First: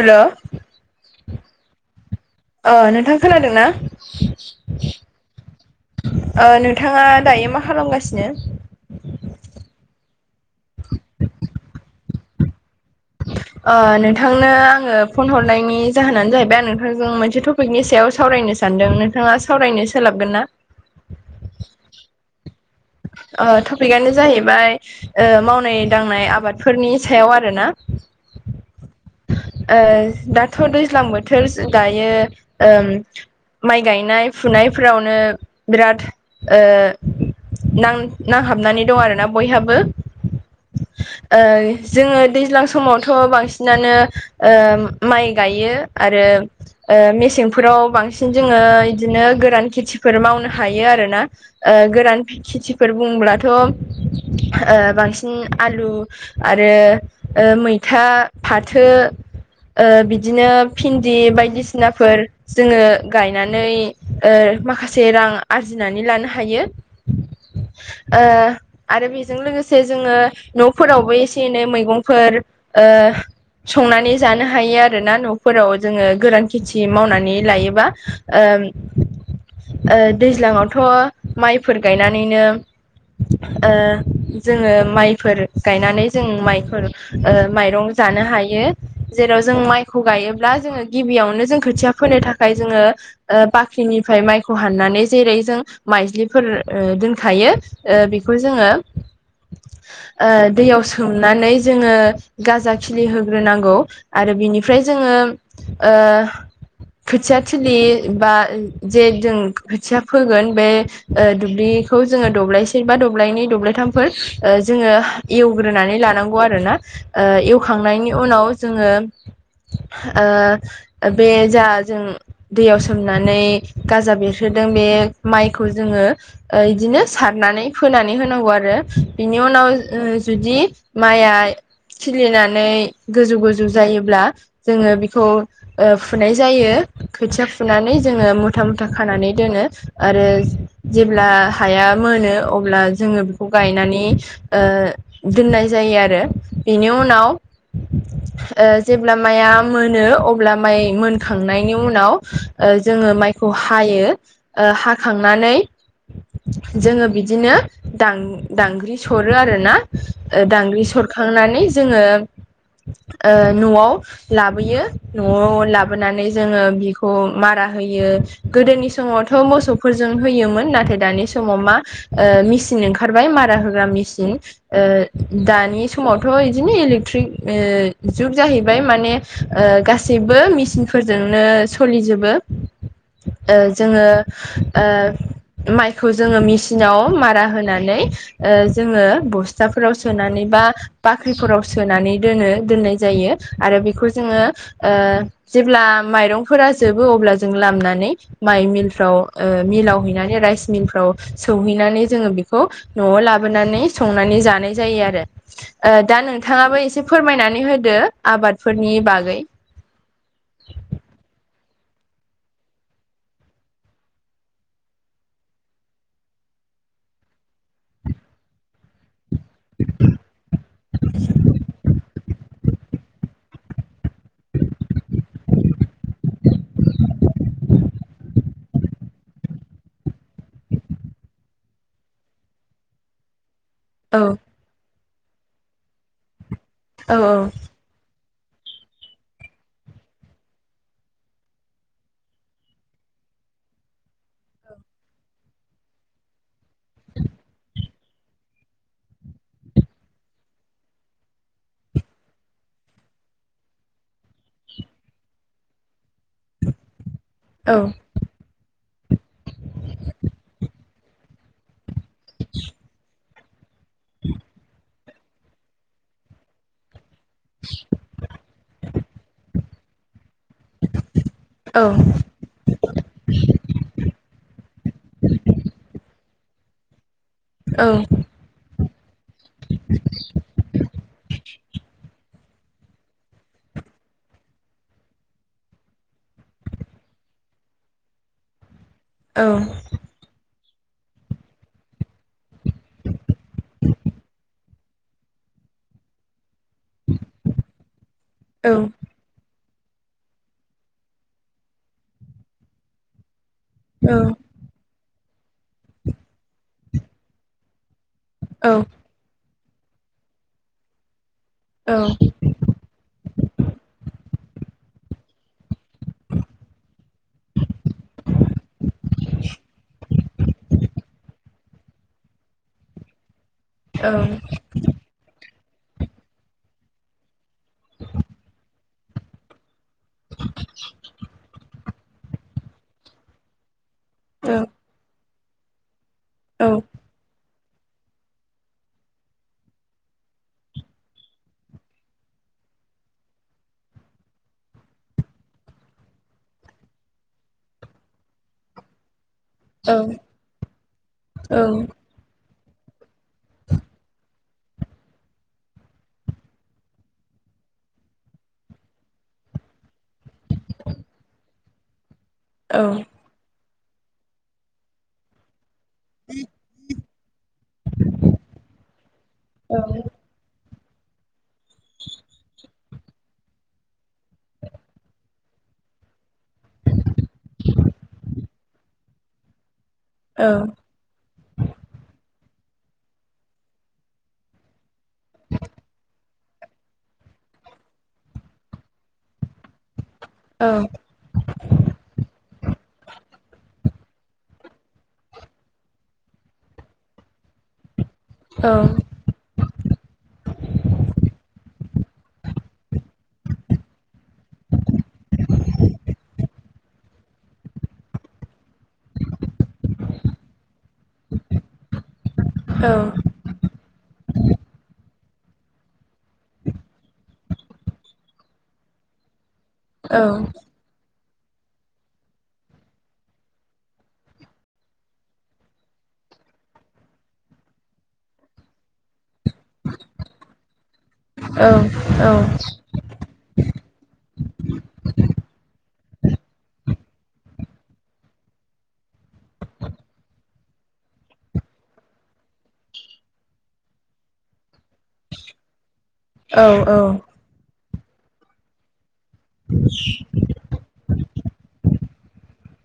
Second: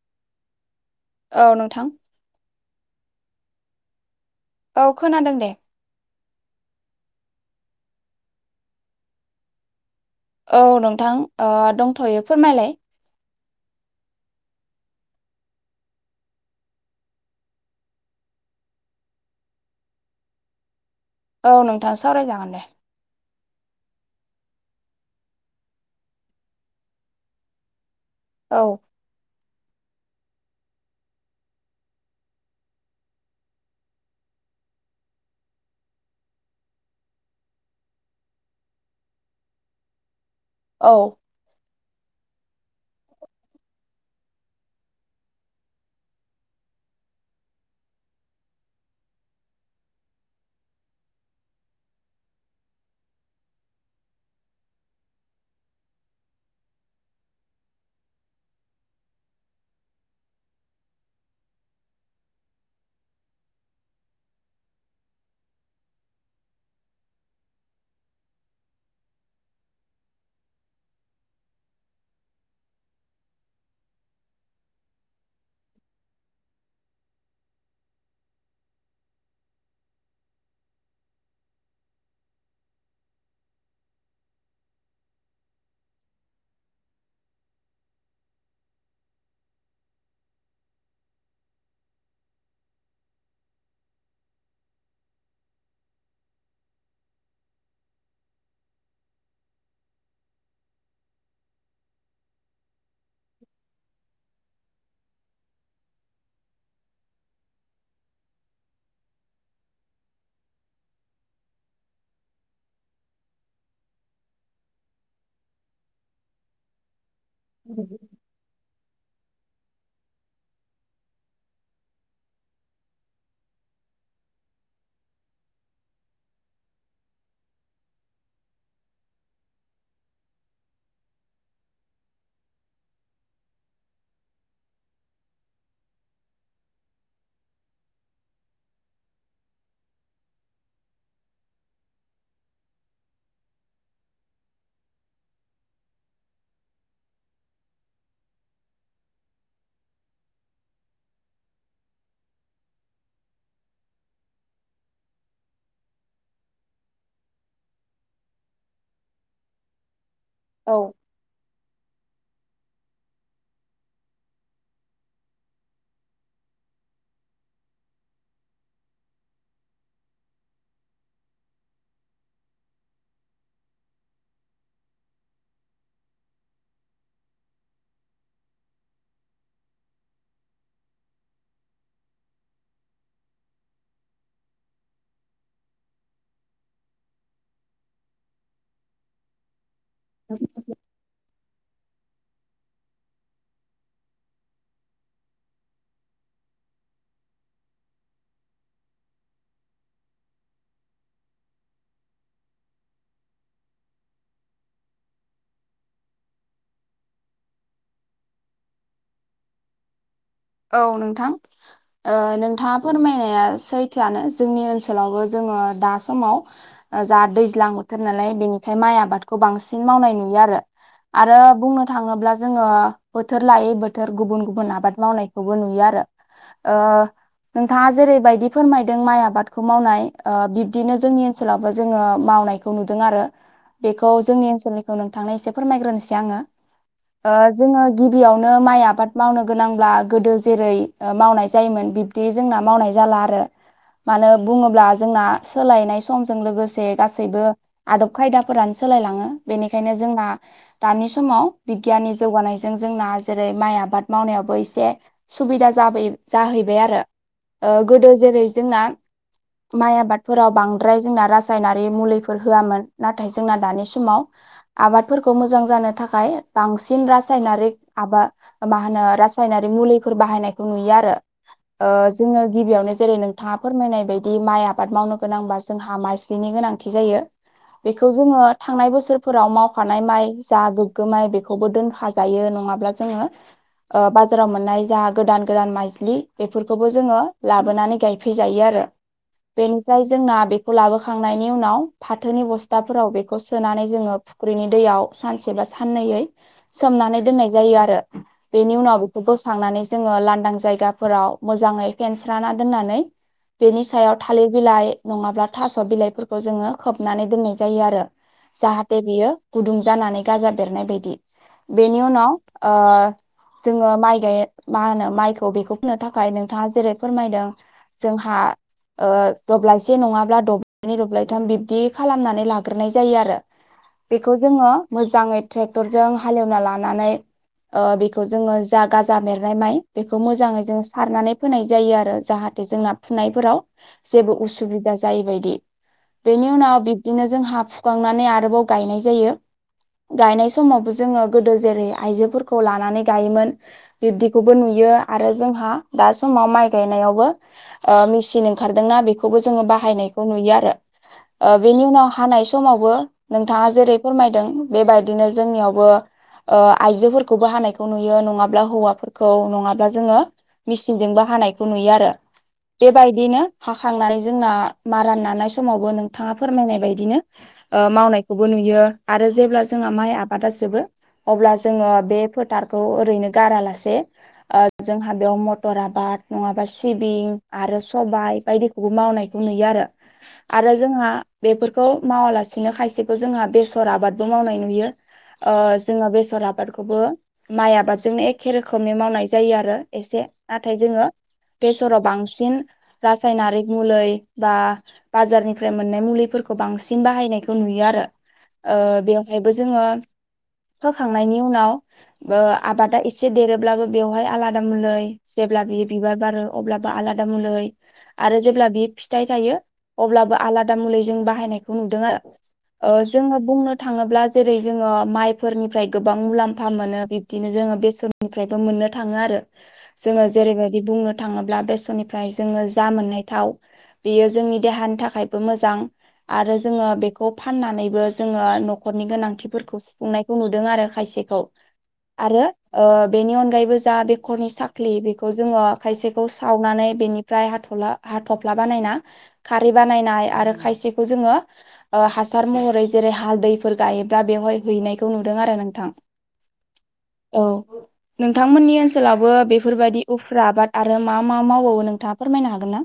हेल' औ नोंथां अ नोंथां खोनादों ना औ खोनादों दे नोंथाङा दायो मा खालामगासिनो औ नोंथां ओ ओदंथ'यो फोरमायलाय नोंथांनो आङो फन हरनायनि जाहोनानो जाहैबाय आं नोंथांजों मोनसे टपिकनि सायाव सावरायनोसो सानदों नोंथाङा सावरायनो सोलाबगोन ना औ नोंथां सावरायजागोन दे अ टपिकआनो जाहैबाय ओ मावनाय दांनाय आबादफोरनि सायाव आरोना औ ओ दाथ' दैज्लां बोथोर दायो ओ माइ गायनाय फुनायफोरावनो बिराद नां-नांहाबनानै दं आरोना बयहाबो औ जोङो दैज्लां समावथ' बांसिनानो माइ गायो आरो ओ मेसेंफोराव बांसिन जोङो बिदिनो गोरान खेथिफोर मावनो हायो आरोना गोरान खेथिफोर बुंब्लाथ' बांसिन आलु आरो मैथा फाथो बिदिनो भिन्दि बायदिसिनाफोर जोङो गायनानै माखासे रां आरजिनानै लानो हायो ओ आरो बेजों लोगोसे जोङो न'फोरावबो एसे एनै मैगंफोर संनानै जानो हायो आरोना न'फोराव जोङो गोरान खेथि मावनानै लायोबा दैज्लाङावथ' माइफोर गायनानैनो जोङो माइफोर गायनानै जों माइफोर माइरं जानो हायो जेराव जों माइखौ गायोब्ला जोङो गिबियावनो जों खोथिया फोनो थाखाय जोङो बाख्रिनिफ्राय माइखौ हाननानै जेरै जों माइज्लि फोर दोनखायो बेखौ जोङो दैयाव सोमनानै जोङो गाजा खिलि होग्रोनांगौ आरो बिनिफ्राय जोङो खोथिया थिलि बा जे जों खोथिया फोगोन बे दुब्लिखौ जोङो दब्लायसे बा दब्लायनि दब्लायथामफोर जोङो एवग्रोनानै लानांगौ आरोना एवखांनायनि उनाव जोङो ओ बे जा जों दैयाव सोमनानै गाजा बेरहोदों बे माइखौ जोङो बिदिनो सारनानै फोनानै होनांगौ आरो बिनि उनाव जुदि माइआ खिलिनानै गोजौ गोजौ जायोब्ला जोङो बेखौ फुनाय जायो खोथिया फुनानै जोङो मुथा मुथा खानानै दोनो आरो जेब्ला हाया मोनो अब्ला जोङो बेखौ गायनानै दोननाय जायो आरो बेनि उनाव जेब्ला मायाया मोनो अब्ला माइ मोनखांनायनि उनाव जोङो माइखौ हायो हाखांनानै जोङो बिदिनो दांगांग्रि सरो आरोना दांग्रि औ सर खांनानै जोङो न'आव लाबोयो न'आव लाबोनानै जोङो बिखौ मारा होयो गोदोनि समावथ' मोसौफोरजों होयोमोन नाथाय दानि समाव मा ओ मेचन ओंखारबाय मारा होग्रा मेसिन। ओ दानि समावथ' इदिनो इलेक्ट्रिक ओ जुग जाहैबाय माने ओ गासैबो मेसिनफोरजोंनो स'लिजोबो। ओ जोङो ओ माइखौ जोङो मेसिनाव मारा होनानै जोङो बस जाफोराव सोनानै बा बाख ख्रिफोराव सोनानै दोनो दोननाय जायो आरो बेखौ जोङो ओ जेब्ला माइरंफोरा जोबो अब्ला जों लामनानै माइ मिलफ्राव ओ मिलाव हैनानै राइस मिलफ्राव सौहैनानै जोङो बेखौ न'आव लाबोनानै संनानै जानाय जायो आरो। ओ दा नोंथाङाबो एसे फोरमायनानै होदो आबादफोरनि बागै। औ नोंथां। ओ नोंथाङा फोरमायनाया सैथोआनो जोंनि ओनसोलावबो जोङो दा समाव जा दैज्लां बोथोर नालाय बेनिखाय माइ आबादखौ बांसिन मावनाय नुयो आरो। आरो बुंनो थाङोब्ला जोङो बोथोर लायै बोथोर गुबुन-गुबुन आबाद मावनाय खौबो नुयो आरो ओ नोंथाङा जेरैबायदि फोरमायदों माइ आबादखौ मावनाय ओ बिब्दिनो जोंनि ओनसोलावबो जोङो मावनाय खौ नुदों आरो। बेखौ औ जोंनि ओनसोलनिखौ नोंथांनो एसे फोरमायग्रोनोसै आङो। औ ओ जोङो गिबियावनो माइ आबाद मावनो गोनांब्ला गोदो जेरै ओ मावनाय जायोमोन बिब्दि जोंना मावनाय जाला आरो। मानो बुङोब्ला जोंना सोलायनाय समजों लोगोसे गासैबो आदब खायदाफोरानो सोलायलाङो। बेनिखायनो जोंना दानि समाव बिगियाननि जौगानायजों जोंना जेरै माइ आबाद मावनायावबो एसे सुबिदा जाबै जाहैबाय आरो ओ औ गोदो जेरै जोंना माइ आबादफोराव बांद्राय जोंना रासायनारि मुलै फोर होयामोन नाथाय जोंना दानि समाव आबाद फोरखौ मोजां जानो थाखाय बांसिन रासायनारिक आबा मा होनो रासायनारि मुलिफोर बाहायनायखौ नुयो आरो औ ओ जोङो गिबियावनो जेरै नोंथाङा फोरमायनाय बायदि माइ आबाद मावनो गोनांबा जोंहा माइस्लिनि गोनांथि जायो। औ बेखौ जोङो थांनाय बोसोरफोराव मावखानाय माइ जा गोग्गो माइ बे खौबो दोनखा जायो नङाब्ला जोङो ओ बाज फोराव मोननाय जा गोदान-गोदान माइज्लि बेफोरखौबो जोङो लाबोनानै गायफैजायो आरो। औ बेनि फ्राय जोंना बेखौ लाबोखांनायनि उनाव फाथोनि बस्थाफोराव बेखौ सोनानै जोङो फुख्रिनि दैयाव सानसे बा साननैयै सोमनानै दोननाय जायो आरो। औ बेनि उनाव बोखांनानै जोङो लांदां जायगाफोराव मोजाङै फेनस्राना दोननानै बेनि सायाव थालिर बिलाइ नङाब्ला थास' बिलाइफोरखौ जोङो खोबनानै दोननाय जायो आरो। औ जाहाथे बेयो गुदुं जानानै गाजा बेरनाय बायदि। बेनि औ उनाव ओ जोङो माइ गाय मा होनो माइखौ बेखौ फोननो थाखाय नोंथाङा जेरै फोरमायदों जोंहा ओ दब्लायसे नङाब्ला दब्लायनै दब्लायथाम बिब्दि खालामनानै लाग्रोनाय जायो आरो औ बेखौ जोङो मोजाङै टेक्टरजों हालेवना लानानै ओ बेखौ जोङो जाग गाजा मबेरनाय माइ बेखौ मोजाङै जों सारनानै फोनाय जायो आरो जाहाथे जोंना फुनायफोराव जेबो औ उसुबिदा जायैबायदि। बेनि उनाव बि बिदिनो जोंहा फुखांनानै आरोबाव गायनाय जायो। गायनाय समावबो जोङो गोदो जेरै आइजोफोरखौ लानानै गायोमोन बिब्दिखौबो नुयो आरो जोंहा दा समाव माइ गायनायावबो ओ मिसिन ओंखारदोंना बेख खौबो जोङो बाहायनायखौ नुयो आरो ओ बेनि उनाव हानाय समावबो नोंथाङा जेरै फोरमायदों बेबायदिनो जोंनियावबो ओ आइजोफोरखौबो हानायखौ नुयो नङाबा माब्ला हौवाफोरखौ नङाब्ला जोङो मेसिनजोंबो हानायखौ नुयो आरो। बेबायदिनो हाखांनानै जोंना मारा नानाय समावबो नोंथाङा फोरमायनाय बायदिनो ओ मावनायखौबो नुयो आरो जेब्ला जोंहा माइ आबादा जोबो अब्ला जोङो बे फोथारखौ ओरैनो गारालासे ओ जोंहा बेयाव मथर आबाद नङाबा सिबिं आरो सबाय बायदि बे मावनायखौ नुयो आरो आरो जोंहा बेफोरखौ मावालासिनो खायसेखौ जोंहा बेसर आबादबो मावनाय नुयो। ओ जोङो बेसर आबादखौबो माइ आबाद जोंनो एखे रोखोमनि मावनाय जायो आरो एसे नाथाय जोङो बेसराव बांसिन रासायनारिक मुलै बा बाजारनिफ्राय मोननाय मुलिफोरखौ बांसिन बाहायनायखौ नुयो आरो। ओ बेवहायबो जोङो फोखांनायनि उनाव ओ आबादा एसे देरोब्लाबो बेवहाय आलादा मुलै जेब्ला बेयो बिबार बारो अब्लाबो आलादा मुलै आरो जेब्ला बियो फिथाइ थायो अब्लाबो आलादा मुलै जों बाहायनायखौ नुदों आरो। औ ओ जोङो बुंनो थाङोब्ला जेरै जोङो माइफोरनिफ्राय गोबां मुलाम्फा मोनो। बि दिनो जोङो बेसरनिफ्रायबो मोननो थाङो आरो जोङो जेरैबायदि दि बुंनो थाङोब्ला बेसरनिफ्राय जोङो जा मोननाय थाव बियो जोंनि देहानि थाखायबो मोजां। आरो जोङो बेखौ फाननानैबो जोङो नखरनि गोनांथिफोरखौ सुफुंनाय खौ नुदों आरो खायसेखौ औ आरो ओ बेनि अनगायैबो जा बेखरनि साख्लि बेखौ जोङो खायसेखौ सावनानै बेनि फ्राय हाथला हाथफ्ला बानायना खारै बानायनाय आरो खायसेखौ जोङो ओ हासार महरै जेरै हालदैफोर गायोब्ला बेवहाय हैनायखौ नुदों आरो नोंथां। औ औ औ नोंथांमोननि ओनसोलावबो बेफोरबायदि उफ्रा आबाद आ आरो मा मा मावबावो नोंथाङा फोरमायनो हागोन ना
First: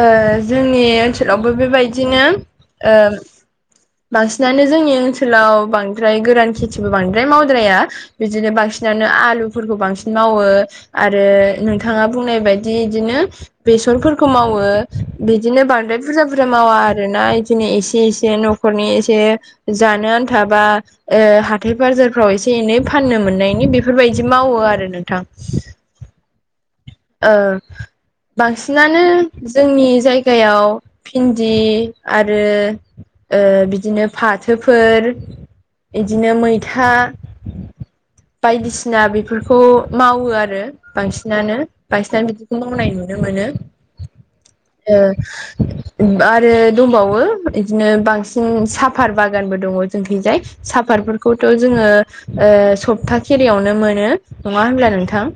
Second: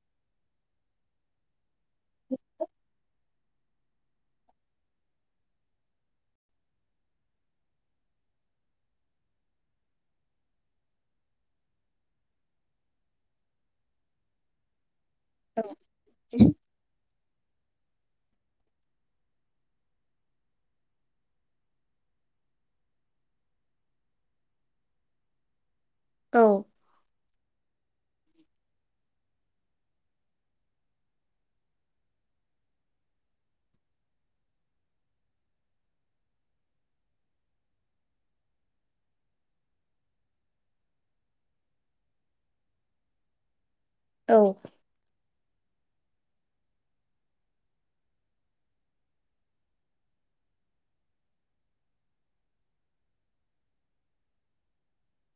ओ जोंनि ओनसोलावबो बेबायदिनो ओ बांसिनानो जोंनि ओनसोलाव बांद्राय गोरान खेथिबो बांद्राय मावद्राया। बिदिनो बांसिनानो आलुफोरखौ बांसिन मावो। आरो नोंथाङा बुंनाय बायदि इदिनो बेसरफोर खौ मावो बिदिनो बांद्राय बुरजा बुरजा मावा आरो ना दिने एसे एसे नखरनि एसे जानो आनथा बा ओ हाथाय बाजारफ्राव एसे एनै फाननो मोननायनि बेफोरबायदि मावो आरो नोंथां। औ ओ बांसिनानो जोंनि जायगायाव भिन्दि आरो ओ बिदिनो फाथोफोर बिदिनो मैथा बायदिसिना बेफोरखौ मावो आरो बांसिनानो। बांसिनानो बिदिखौ मावनाय नुनो मोनो। औ ओ आरो दंबावो बिदिनो बांसिन साफार बागानबो दङ जोंथिंजाय। साफातफोरखौथ जोङो ओ सप्ता खेरियावनो मोनो। नङा होनब्ला नोंथां।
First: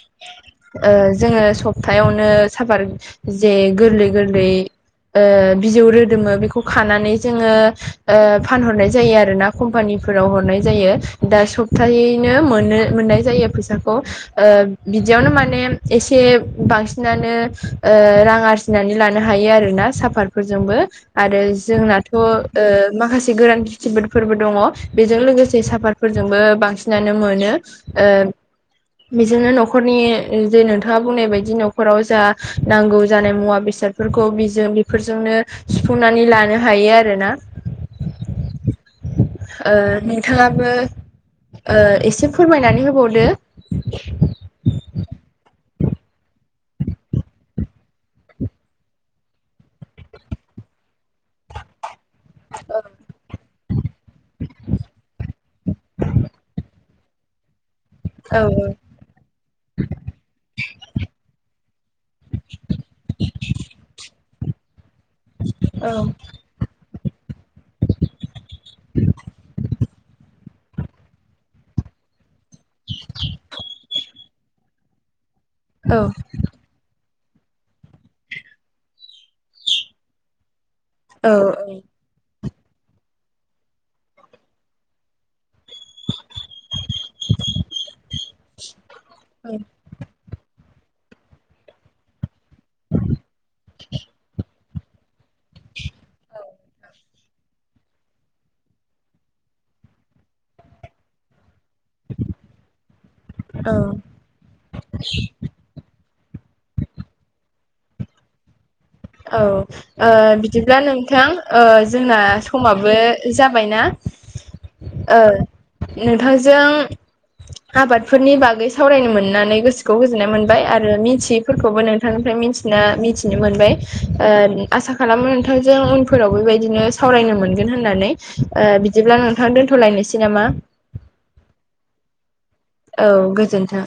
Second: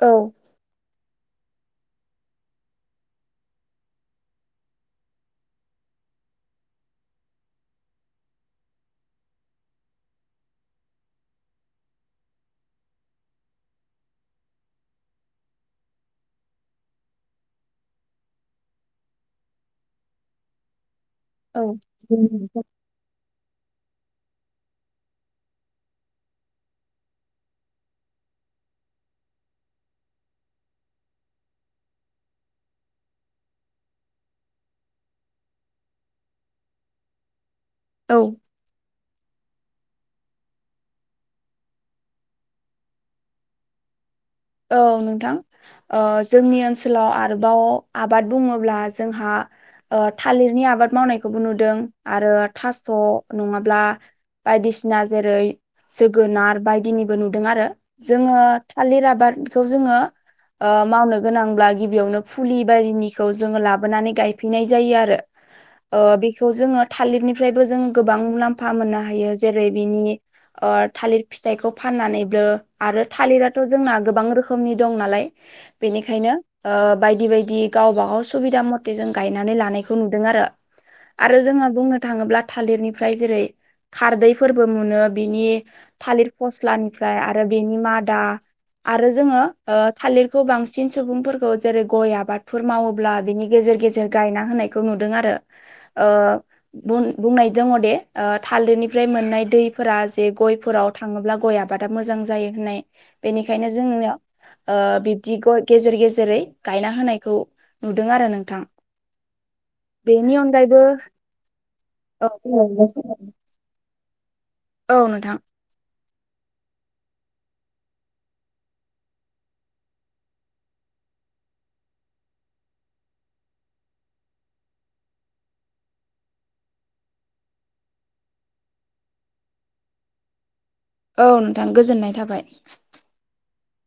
औ ओ जोङो सप्तायावनो साफत जे गोरलै गोरलै ओ बिजौ रोदोमो बेखौ खानानै जोङो ओ फानहरनाय जायो आरो ना। कम्पानिफोराव हरनाय जायो दा सप्तायैनो मोनो मोननाय जायो फैसाखौ। ओ बिदियावनो माने माने एसे बांसिनानो ओ रां आरजिनानै लानो हायो आरोना साफात फोरजोंबो आरो औ जोंनाथ ओ माखासे गोरान खिथिफोरबो दङ बेजों लोगोसे साफातफोरजोंबो बांसिनानो मोनो। ओ बेजोंनो नखरनि ओ जे नोंथाङा बुंनाय बायदि नखराव जा नांगौ जानाय मुवा बेसादफोरखौ बिजो बिफोरजोंनो सुफुंनानै लानो हायो आरो ना। औ ओ नोंथाङाबो ओ एसे फोरमायनानै होबावदो। औ नोंथां। अ जोंनि ओनसोलाव आरोबाव आबाद बुङोब्ला जोंहा ओ थालिरनि आबाद मावनायखौबो नुदों आरो थास' नङाब्ला बायदिसिना जेरै जोगोनार बायदिनि नुदों आरो। जोङो औ थालिर आबादखौ जोङो ओ मावनो गोनांब्ला गिबियावनो फुलि बायदिनिखौ जोङो लाबोनानै गायफैनाय जायो आरो। औ ओ बे बेखौ जोङो थालिरनिफ्रायबो जों गोबां मुलाम्फा मोननो हायो जेरै बिनि ओ थालिर फिथाइखौ फाननानैबो आरो थालिराथ' जोंना गोबां रोखोमनि दं नालाय औ बेनिखायनो ओ बायदि बायदि गावबागाव सुबिदा मथे जों गायनानै लानायखौ नुदों आरो। औ आरो जोङो बुंनो थाङोब्ला थालिरनिफ्राय जेरै खारदैफोरबो मोनो बिनि थालिर फस्लानिफ्राय आरो बेनि मादा आरो जोङो ओ थालिरखौ बांसिन सुबुंफोरखौ जेरै गय आबाद फोर मावोब्ला बिनि गेजेर-गेजेर गायना होनायखौ नुदों आरो ओ बुन बुंनाय दङ दे ओ थालिरनिफ्राय मोननाय दैफोरा जे गयफोराव थाङोब्ला गय आबादा मोजां जायो होननाय बेनिखायनो औ जोंनियाव ओ बिबदि गय गेजेर गेजेरै गायना होनायखौ नुदों आरो नोंथां। औ बेनि बिदिब्ला अनगायैबो ओ नोंथां ओ जोंना औ समाबो जा जाबाय ना। औ ओ नोंथां नोंथांजों आबादफोरनि बागै सावरायनो मोननानै गोसोखौ गोजोननाय मोनबाय आरो मिथि फोरखौबो नोंथांनिफ्राय मिथिना मिथिनो मोनबाय। ओ आसा खालामो नोंथांजों उनफोराव बेबायदिनो सावरायनो मोनगोन होननानै। ओ बिदिब्ला नोंथां दोन्थ'लायनोसै नामा? औ नोंथां गोजोननाय थाबाय। औ गोजोन्थों।